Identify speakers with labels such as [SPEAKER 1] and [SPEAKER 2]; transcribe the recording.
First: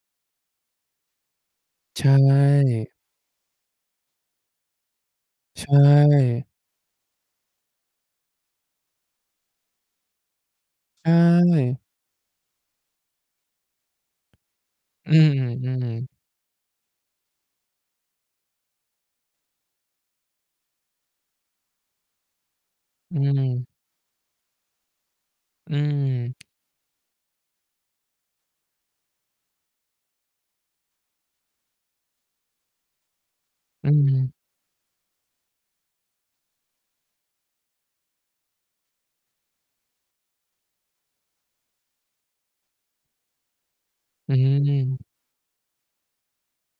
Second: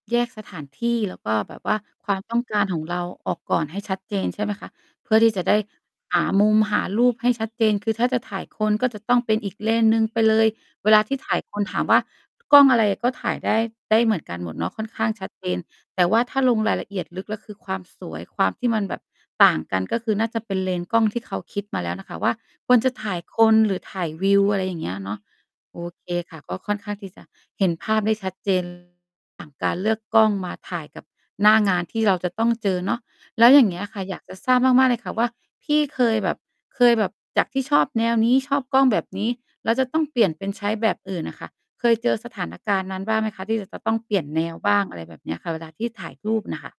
[SPEAKER 1] แยกสถานที่ แล้วก็แบบว่า
[SPEAKER 2] ใช
[SPEAKER 1] ความต้องการของ
[SPEAKER 2] ่
[SPEAKER 1] เราออกก่อนให้ชัดเจน ใช่ไหมคะ เพื่อที่จะได้
[SPEAKER 2] ใช
[SPEAKER 1] หา
[SPEAKER 2] ่
[SPEAKER 1] มุม หารูปให้ชัดเจน คือถ้าจะถ่ายคน ก็จะต้องเป็นอีกเลนส์หนึ่งไปเลย เวลา
[SPEAKER 2] ใช
[SPEAKER 1] ที่ถ่ายคน ถ
[SPEAKER 2] ่
[SPEAKER 1] ามว่ากล้องอะไร ก็ถ่ายได้ ได้เหมือนกันหมดเนาะ ค่อนข้า
[SPEAKER 2] อ
[SPEAKER 1] ง
[SPEAKER 2] ื
[SPEAKER 1] ชัดเจน
[SPEAKER 2] ม
[SPEAKER 1] แต
[SPEAKER 2] ๆ
[SPEAKER 1] ่ว่าถ้าลงรายละเอียดลึกแล้ว คือความสวย ความที่มันแบบต่างกัน ก็คือน่าจะเป็นเลนส์กล้องที่เขาคิดมาแล้วน่ะค่ะว่า ควรจะถ่
[SPEAKER 2] อ
[SPEAKER 1] า
[SPEAKER 2] ื
[SPEAKER 1] ยคน
[SPEAKER 2] ม
[SPEAKER 1] หรือถ่ายวิว อะไรอย่างเงี้ยเนาะ
[SPEAKER 2] อื
[SPEAKER 1] โอเคค่ะ
[SPEAKER 2] ม
[SPEAKER 1] ก็ค่อนข้างที่จะเห็นภาพได้ชัด เจน ต่าง การเลือกกล้องมาถ่ายกับหน้า งานที่เราจะต้องเจอเนาะ แล้วอย่างเงี้
[SPEAKER 2] อ
[SPEAKER 1] ย
[SPEAKER 2] ื
[SPEAKER 1] ค่ะ อยาก
[SPEAKER 2] ม
[SPEAKER 1] จะทราบมาก ๆ เลยค่ะว่า พี่เคยแบบ เคยแบบจากที่ชอบแนวนี้ ชอบกล้องแบบนี้ แล้วจะต้องเปลี่ยนเป็นใช้แบบอื่นอะค่ะ เคยเจอสถานการณ์นั้นบ้างไหมคะ? ที่เราจะต้องเปลี่ยน
[SPEAKER 2] อื
[SPEAKER 1] แนวบ้าง อะไร
[SPEAKER 2] ม
[SPEAKER 1] แบบเนี้ยค่ะ เวลาที่ถ่ายรูปน่ะค่ะ